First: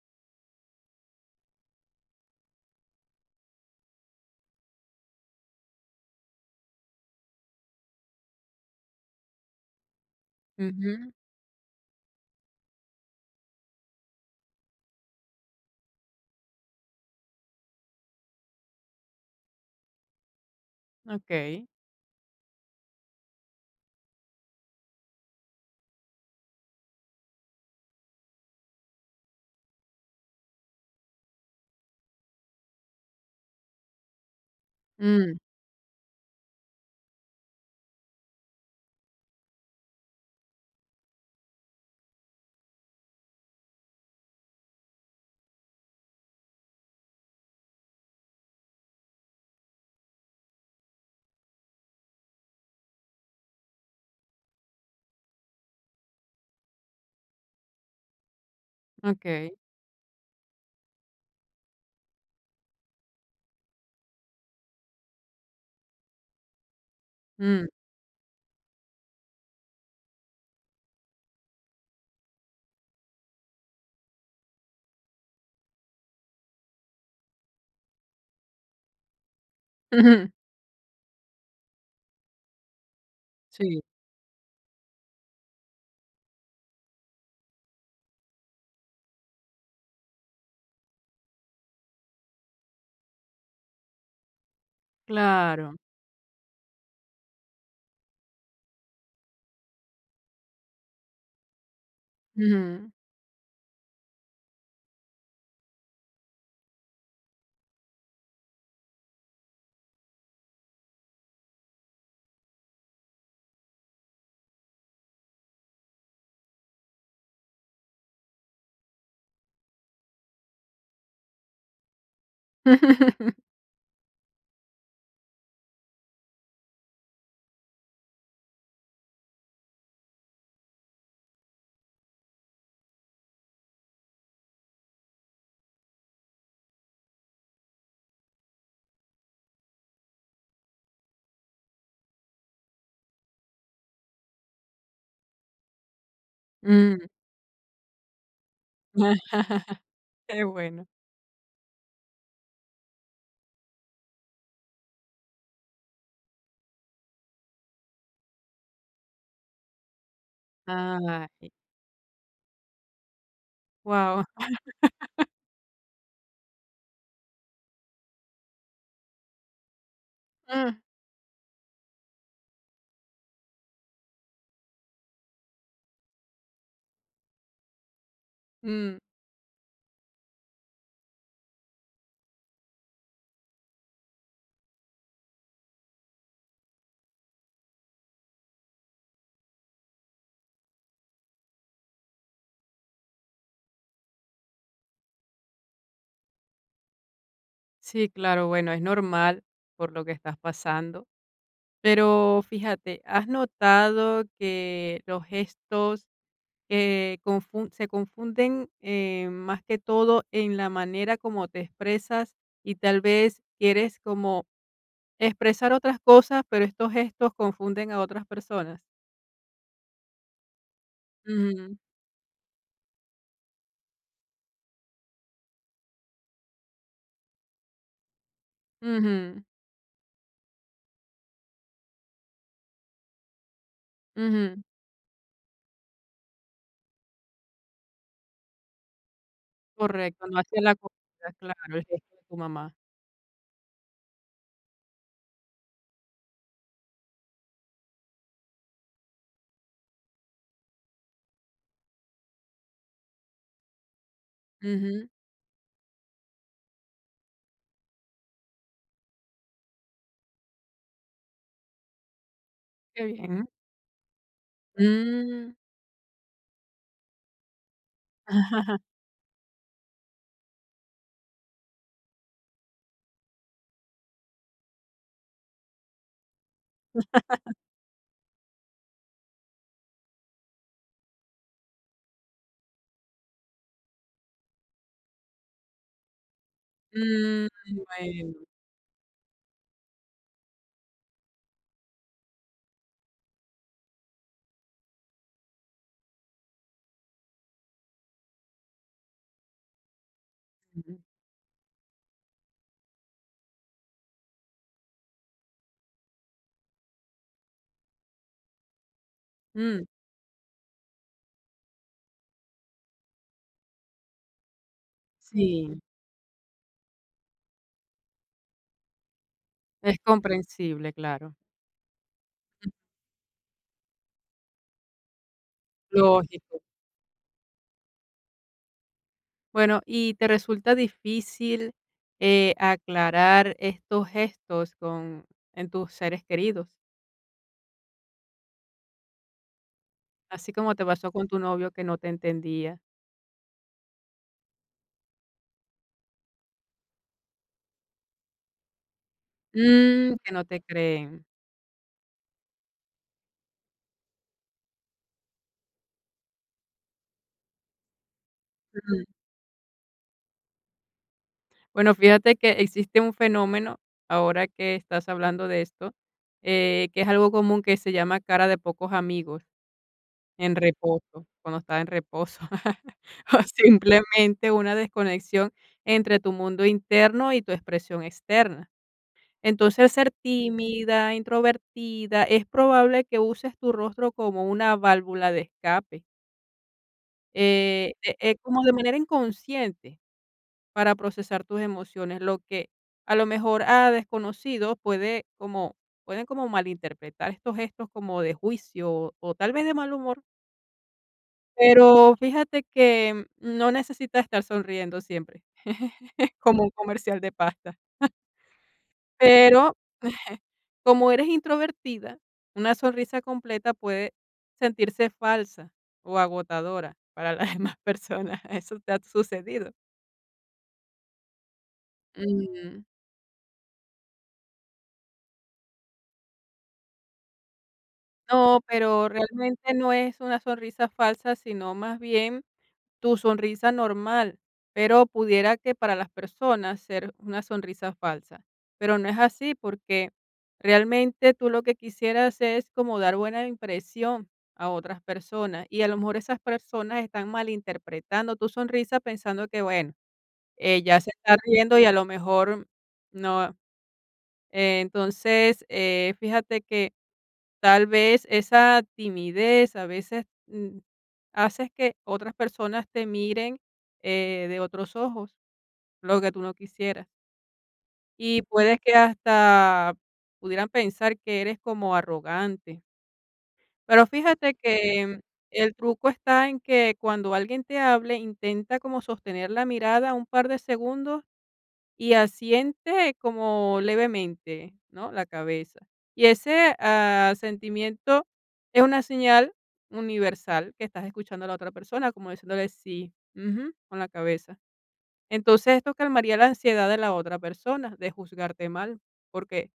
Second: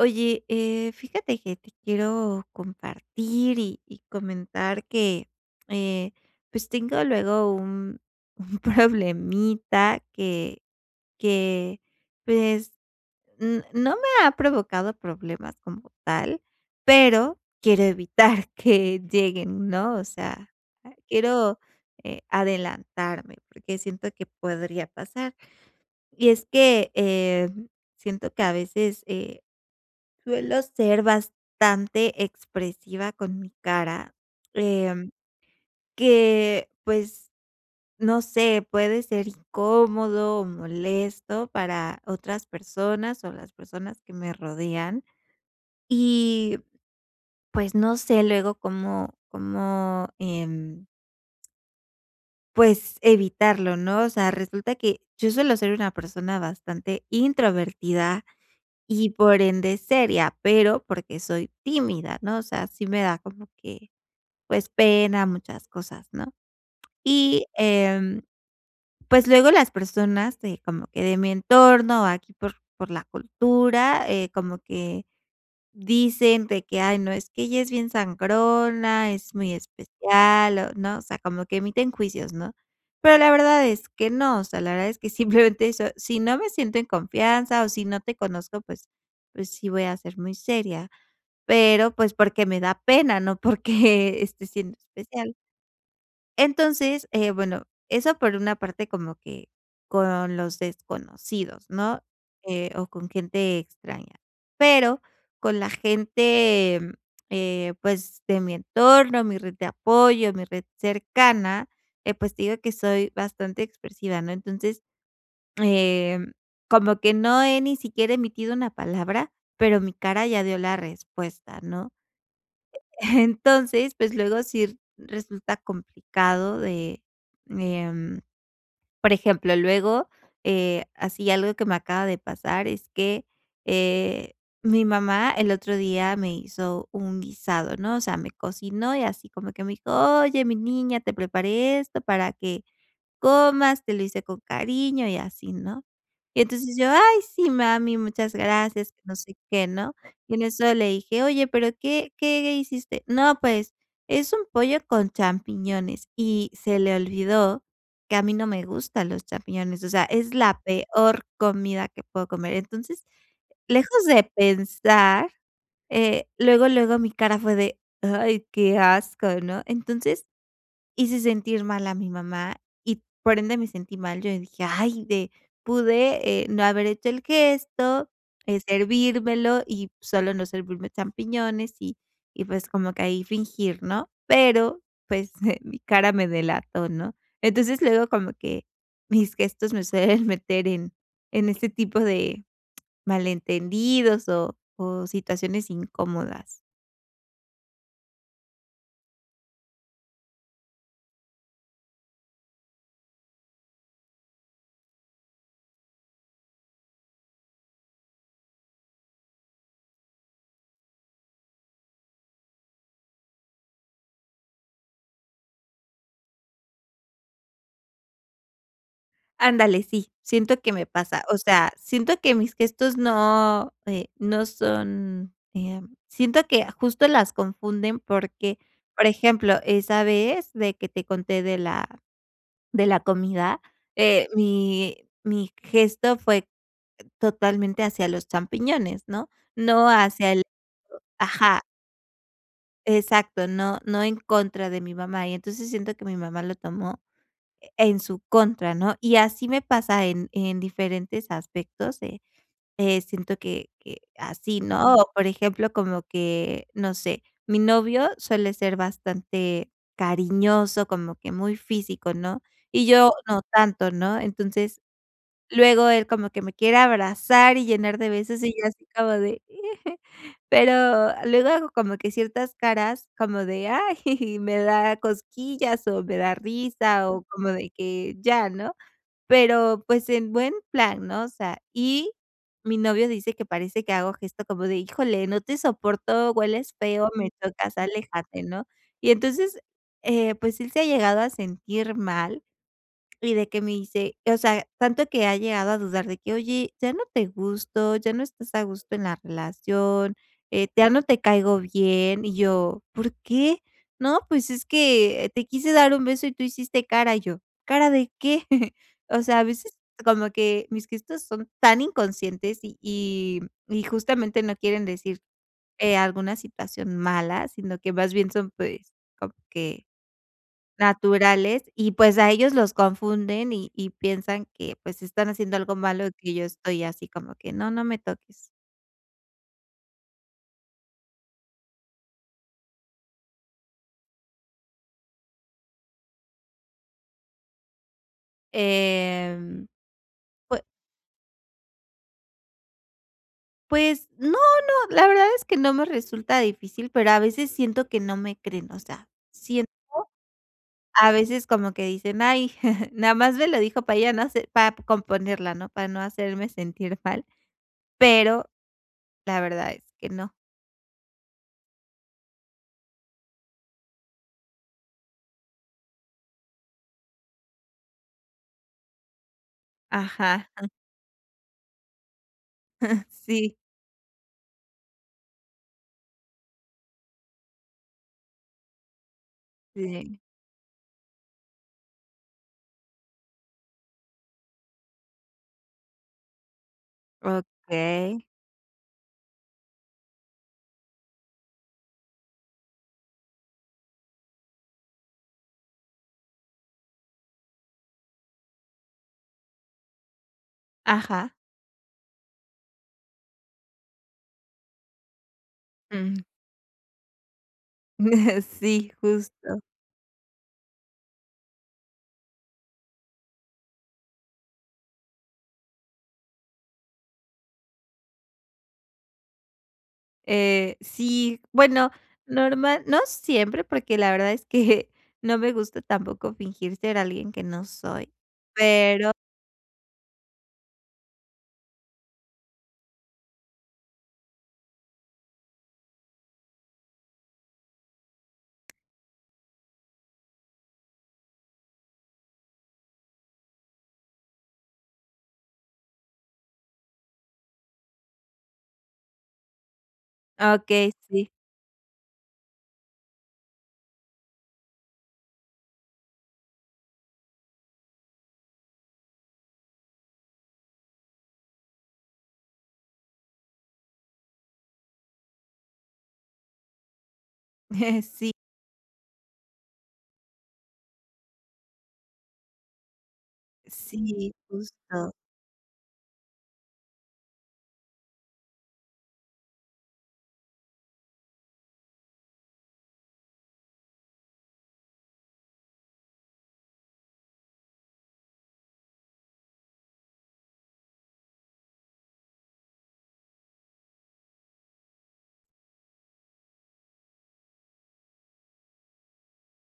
Oye, fíjate que te quiero compartir y comentar que eh, pues tengo luego un problemita Ujú, que pues no me ha provocado problemas como tal, pero quiero evitar que lleguen, ¿no? O sea, quiero okey. Adelantarme porque siento que podría pasar. Y es que siento que a veces suelo ser bastante expresiva con mi cara, em, Mm, que, pues, no sé, puede ser incómodo o molesto para otras personas o las personas que me rodean. Y, pues, no sé luego cómo, pues, evitarlo, ¿no? O sea, resulta que yo suelo ser una persona bastante introvertida y, por okey. ende, seria, pero porque soy tímida, ¿no? O sea, sí me da como que pues, pena, muchas cosas, ¿no? Y, Mm. Pues, luego las personas de como que de mi entorno, aquí por la cultura, como que dicen de que: "Ay, no, es que ella es bien sangrona, es muy especial", o ¿no? O sea, como que emiten juicios, ¿no? Pero la verdad Sí, es que no, o sea, la verdad es que simplemente eso, si no me siento en confianza o si no te conozco, pues pues sí voy a ser muy seria, pero, pues, porque me da pena, no porque esté siendo especial. claro. Entonces, bueno, eso por una parte como que con los desconocidos, ¿no? O Ujú. con gente extraña. Pero con la gente, pues, de mi entorno, mi red de apoyo, mi red cercana, pues, te digo que soy bastante expresiva, ¿no? Entonces, em, como que no he ni siquiera emitido una palabra, pero mi cara ya dio la respuesta, ¿no? Entonces, pues, luego sí resulta complicado de, em, por ejemplo, luego, así algo que me acaba de pasar es que, eh, mi mamá el otro día me hizo un guisado, ¿no? O sea, me cocinó y así como que me dijo: "Oye, mi niña, te preparé esto para que comas, te lo hice con cariño y así, ¿no? Y entonces yo: Mm. "Ay, sí, mami, muchas gracias", que no sé qué, ¿no? Y en Qué eso bueno. le dije: "Oye, pero ¿qué hiciste?". "No, pues, es un pollo con champiñones", y se le olvidó que a mí no me gustan los champiñones, o sea, es la peor Ay, comida que puedo comer. Entonces, lejos de guau. pensar, luego, luego mi cara fue de: "Ay, qué asco", ¿no? Entonces hice sentir mal a mi mamá y por ende me sentí mal. Yo dije: "Ay, de pude, no haber hecho el gesto, Mm, servírmelo y solo no servirme champiñones", y pues como que ahí fingir, ¿no? Pero, pues, mi cara me delató, ¿no? Entonces, luego como que mis gestos me suelen meter en este tipo de malentendidos o situaciones incómodas. sí, claro, bueno, es normal por lo que estás pasando. Pero fíjate, ¿has notado que los gestos que confun se confunden, más que todo en la manera como te expresas y tal vez quieres como expresar otras cosas, pero estos gestos confunden a otras personas? Ándale, sí, siento que me pasa. O sea, Ujú, siento que mis gestos no, no son, siento que justo las confunden porque, por ujú, ejemplo, esa vez de que te conté de la comida, eh, ujú, mi mi gesto fue totalmente hacia los champiñones, ¿no? No correcto, hacia no el hacia la comida, ajá, claro, el gesto de tu mamá. exacto, no no en contra de mi mamá. Y entonces siento que mi mamá lo tomó en su contra, ¿no? Y así me pasa en diferentes aspectos, siento que así, ¿no? Ujú, O, por ejemplo, como que, no sé, mi novio suele ser bastante cariñoso, como que muy físico, ¿no? Y qué yo no bien. tanto, ¿no? Entonces Mm. luego él como que me quiere abrazar y llenar de besos y yo así como de pero luego hago como que ciertas caras como de, ay, me da cosquillas o me da risa o como de que ya, ¿no? Pero pues en buen plan, ¿no? O sea, y mi novio dice que parece que hago gesto como de, híjole, no te soporto, hueles feo, me Mm, tocas, bueno, aléjate, ¿no? Y entonces, pues él se ha llegado a sentir mal y de que me dice, o sea, tanto que ha llegado a dudar de que: "Oye, ya no te gusto, ya no estás a gusto en la relación, ya ujú, no te caigo bien". Y yo: "¿Por qué?". "No, pues es que te quise dar un beso y tú hiciste cara". Y yo: "¿Cara de qué?". O sea, a veces mm, como que mis gestos son tan inconscientes y justamente no quieren decir, sí, alguna situación mala, sino que más bien son, pues, como que es comprensible, claro. naturales, y pues a ellos Ujú, los confunden y piensan que, pues, están haciendo algo malo, y que yo lógico. estoy así como que: "No, no me toques". Bueno, ¿y te resulta difícil, aclarar estos gestos con en tus seres queridos? Em, Así pue como te pasó con tu novio que no te entendía. pues no, no, la verdad es que no me resulta difícil, pero a veces siento que no me creen, o sea, sien Mm, que no te a creen. veces como que dicen: "Ay, nada más me lo dijo para ya no hacer para componerla, ¿no?, para no hacerme sentir mal", pero Ujú. la verdad es que no. Bueno, fíjate que existe un fenómeno, ahora que estás hablando de esto, que es algo común, que se llama cara de pocos amigos Ajá, en reposo, cuando está en reposo, o sí, simplemente una desconexión entre tu mundo interno y tu expresión externa. Entonces, al ser sí. tímida, introvertida, es probable que uses tu rostro como una válvula de escape, Okey. Como de manera inconsciente, para procesar tus emociones, lo que a lo mejor a desconocidos pueden como malinterpretar estos gestos como de juicio o tal vez de mal humor, Ajá. pero fíjate que no necesitas estar sonriendo siempre, Ujú. como un comercial de pasta. Sí, justo. Pero como eres introvertida, una sonrisa completa puede sentirse falsa o agotadora para las demás personas. ¿Eso te ha sucedido? Sí, bueno, normal, Mm. no siempre, porque la verdad es que no me gusta tampoco fingir ser alguien que no soy. No, pero Pero, realmente no es una sonrisa falsa, sino más bien tu sonrisa normal, pero pudiera que para las personas ser una sonrisa falsa, pero no es así porque realmente tú lo que quisieras es como dar buena impresión a otras personas, y a lo mejor esas personas están malinterpretando tu sonrisa pensando que, bueno, okey, ella se sí, está riendo, y a lo mejor no. Entonces, fíjate que tal vez esa timidez a veces, haces que otras personas te miren, de otros ojos, lo que tú no quisieras. sí, Y puedes que hasta pudieran pensar que eres como arrogante. Pero sí, fíjate justo, que el truco está en que cuando alguien te hable, intenta como sostener la mirada un par de segundos y asiente como levemente, ¿no?, la cabeza. Y ese sentimiento es una señal universal que estás escuchando a la otra persona, como diciéndole sí, ujú, con la cabeza. Entonces esto calmaría la ansiedad de la otra persona, de juzgarte mal, porque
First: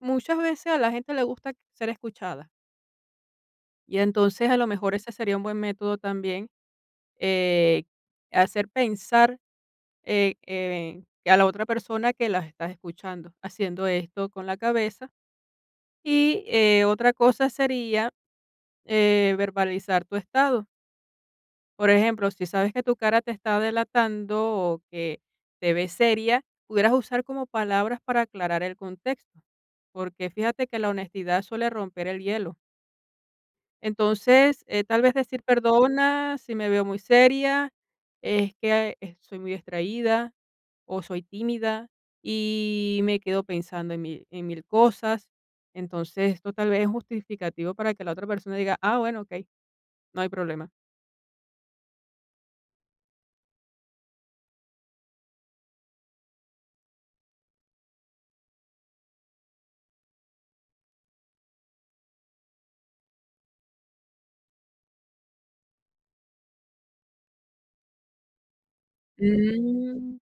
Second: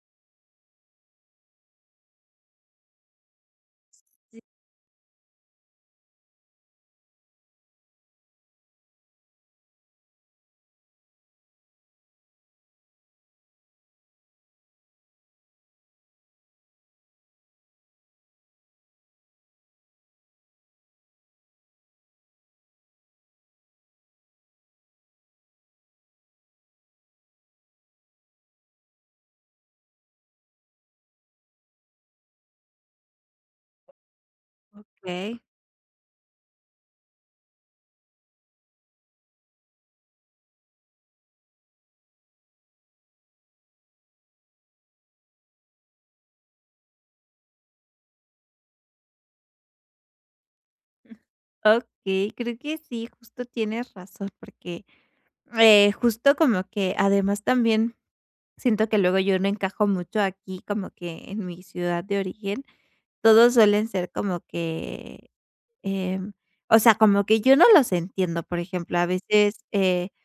muchas veces a la gente le gusta ser escuchada. Y entonces a lo mejor ese sería un buen método también, eh, hacer pensar a la otra persona que las estás escuchando, haciendo esto con la cabeza. Y otra cosa sería verbalizar tu estado. Por ejemplo, si sabes que tu cara te está delatando o que te ves seria, pudieras usar como palabras para aclarar el contexto, porque fíjate que la honestidad suele romper el hielo. Entonces, tal vez okey, decir: perdona si me veo muy seria, es que soy muy distraída o soy tímida y me quedo pensando en mil cosas. Entonces, esto tal vez es justificativo para que la otra persona diga: ah, bueno, ok, no hay problema. okey, creo que sí, justo tienes razón, porque, justo como que además también siento que luego yo no encajo mucho aquí, como que en mi ciudad de origen, todos suelen ser como que Em, o sea, como que yo no los entiendo, por ejemplo, a veces, Mm,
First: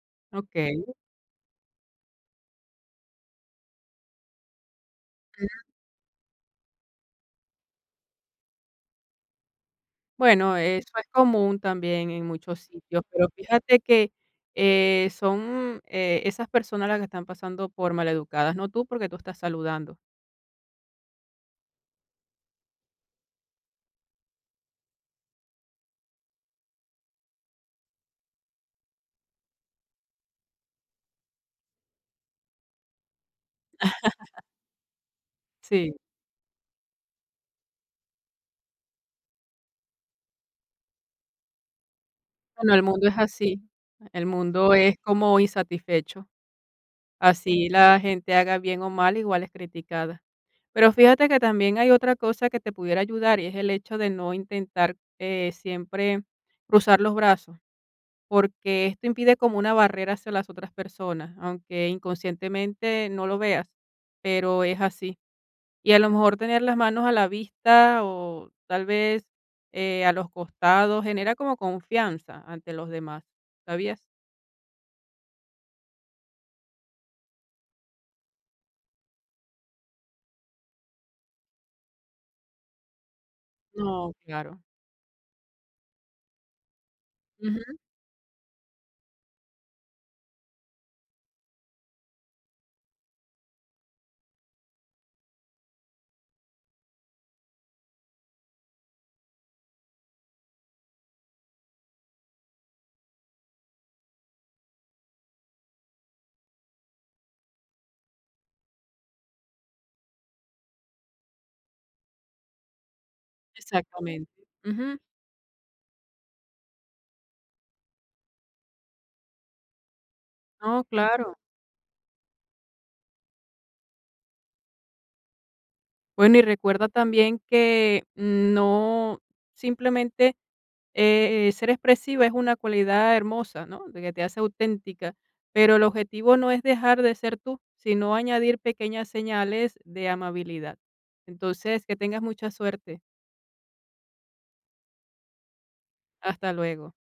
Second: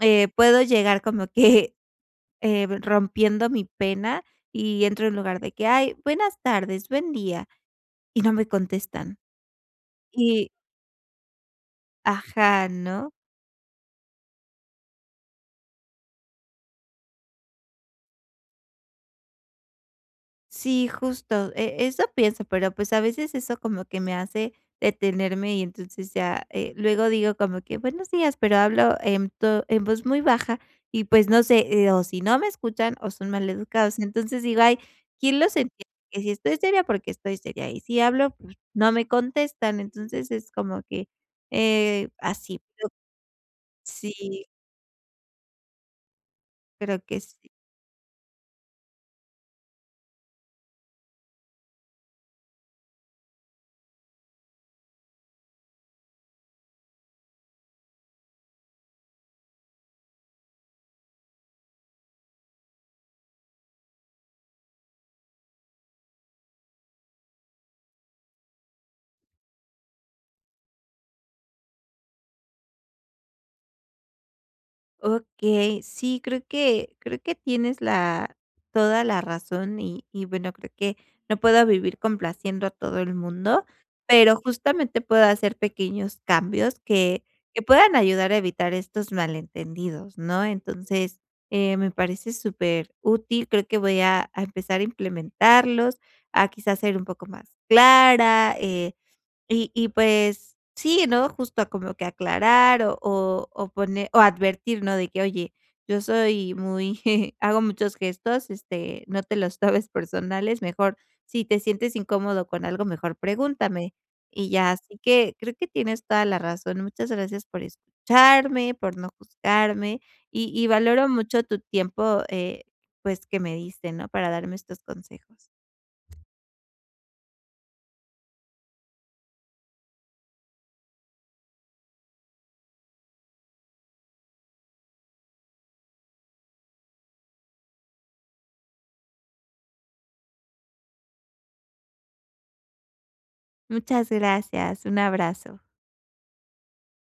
ok. puedo llegar como que, rompiendo mi pena y entro en lugar de que: "Ay, buenas tardes, buen día", y no me contestan. Y Bueno, eso es común también en muchos ajá, sitios, ¿no? pero fíjate que son esas personas las que están pasando por maleducadas, no tú, porque tú estás saludando. Sí, justo, eso pienso, pero, pues, a veces eso como que me hace detenerme y entonces ya, luego digo como que: "Buenos días", pero hablo en voz muy baja y, pues, no sé, o si no me escuchan o son maleducados. Entonces digo: "Ay, ¿quién los entiende?". Sí. Que si estoy seria, porque estoy seria, y si hablo, pues, no me contestan. Entonces es como que, así. Bueno, el mundo es así. El Sí, mundo es como insatisfecho. creo que sí. Así la gente haga bien o mal, igual es criticada. Pero fíjate que también hay otra cosa que te pudiera ayudar, y es el hecho de no intentar siempre cruzar los brazos, porque esto impide como una barrera hacia las otras personas, aunque inconscientemente no lo veas, pero es así. Y a lo mejor tener las manos a la vista o tal vez, a los costados, genera como confianza ante los demás, ¿sabías? Okey, sí, creo que tienes la toda la razón y bueno, creo que no puedo vivir complaciendo a todo el mundo, No, pero claro. justamente puedo hacer pequeños cambios que Ujú, puedan ayudar a evitar estos malentendidos, ¿no? Entonces, me parece súper útil, creo que voy a empezar a implementarlos, a quizás ser un poco más clara, y pues sí, ¿no? Justo a como que aclarar o poner o advertir, ¿no? De que: "Oye, yo soy muy hago muchos gestos, este, no te los tomes personales, mejor si te sientes incómodo con algo, mejor pregúntame". exactamente. Y ya, así Ujú. que creo que tienes toda la razón. Muchas gracias por escucharme, por no juzgarme y No, valoro claro. mucho tu tiempo, pues, que me diste, ¿no? Para darme estos consejos. Bueno, y recuerda también que no simplemente, ser expresiva es una cualidad hermosa, ¿no?, de que te hace auténtica, pero el objetivo no es dejar de ser tú, sino añadir pequeñas señales de amabilidad. Entonces, que tengas mucha suerte. Muchas gracias. Un abrazo. Hasta luego.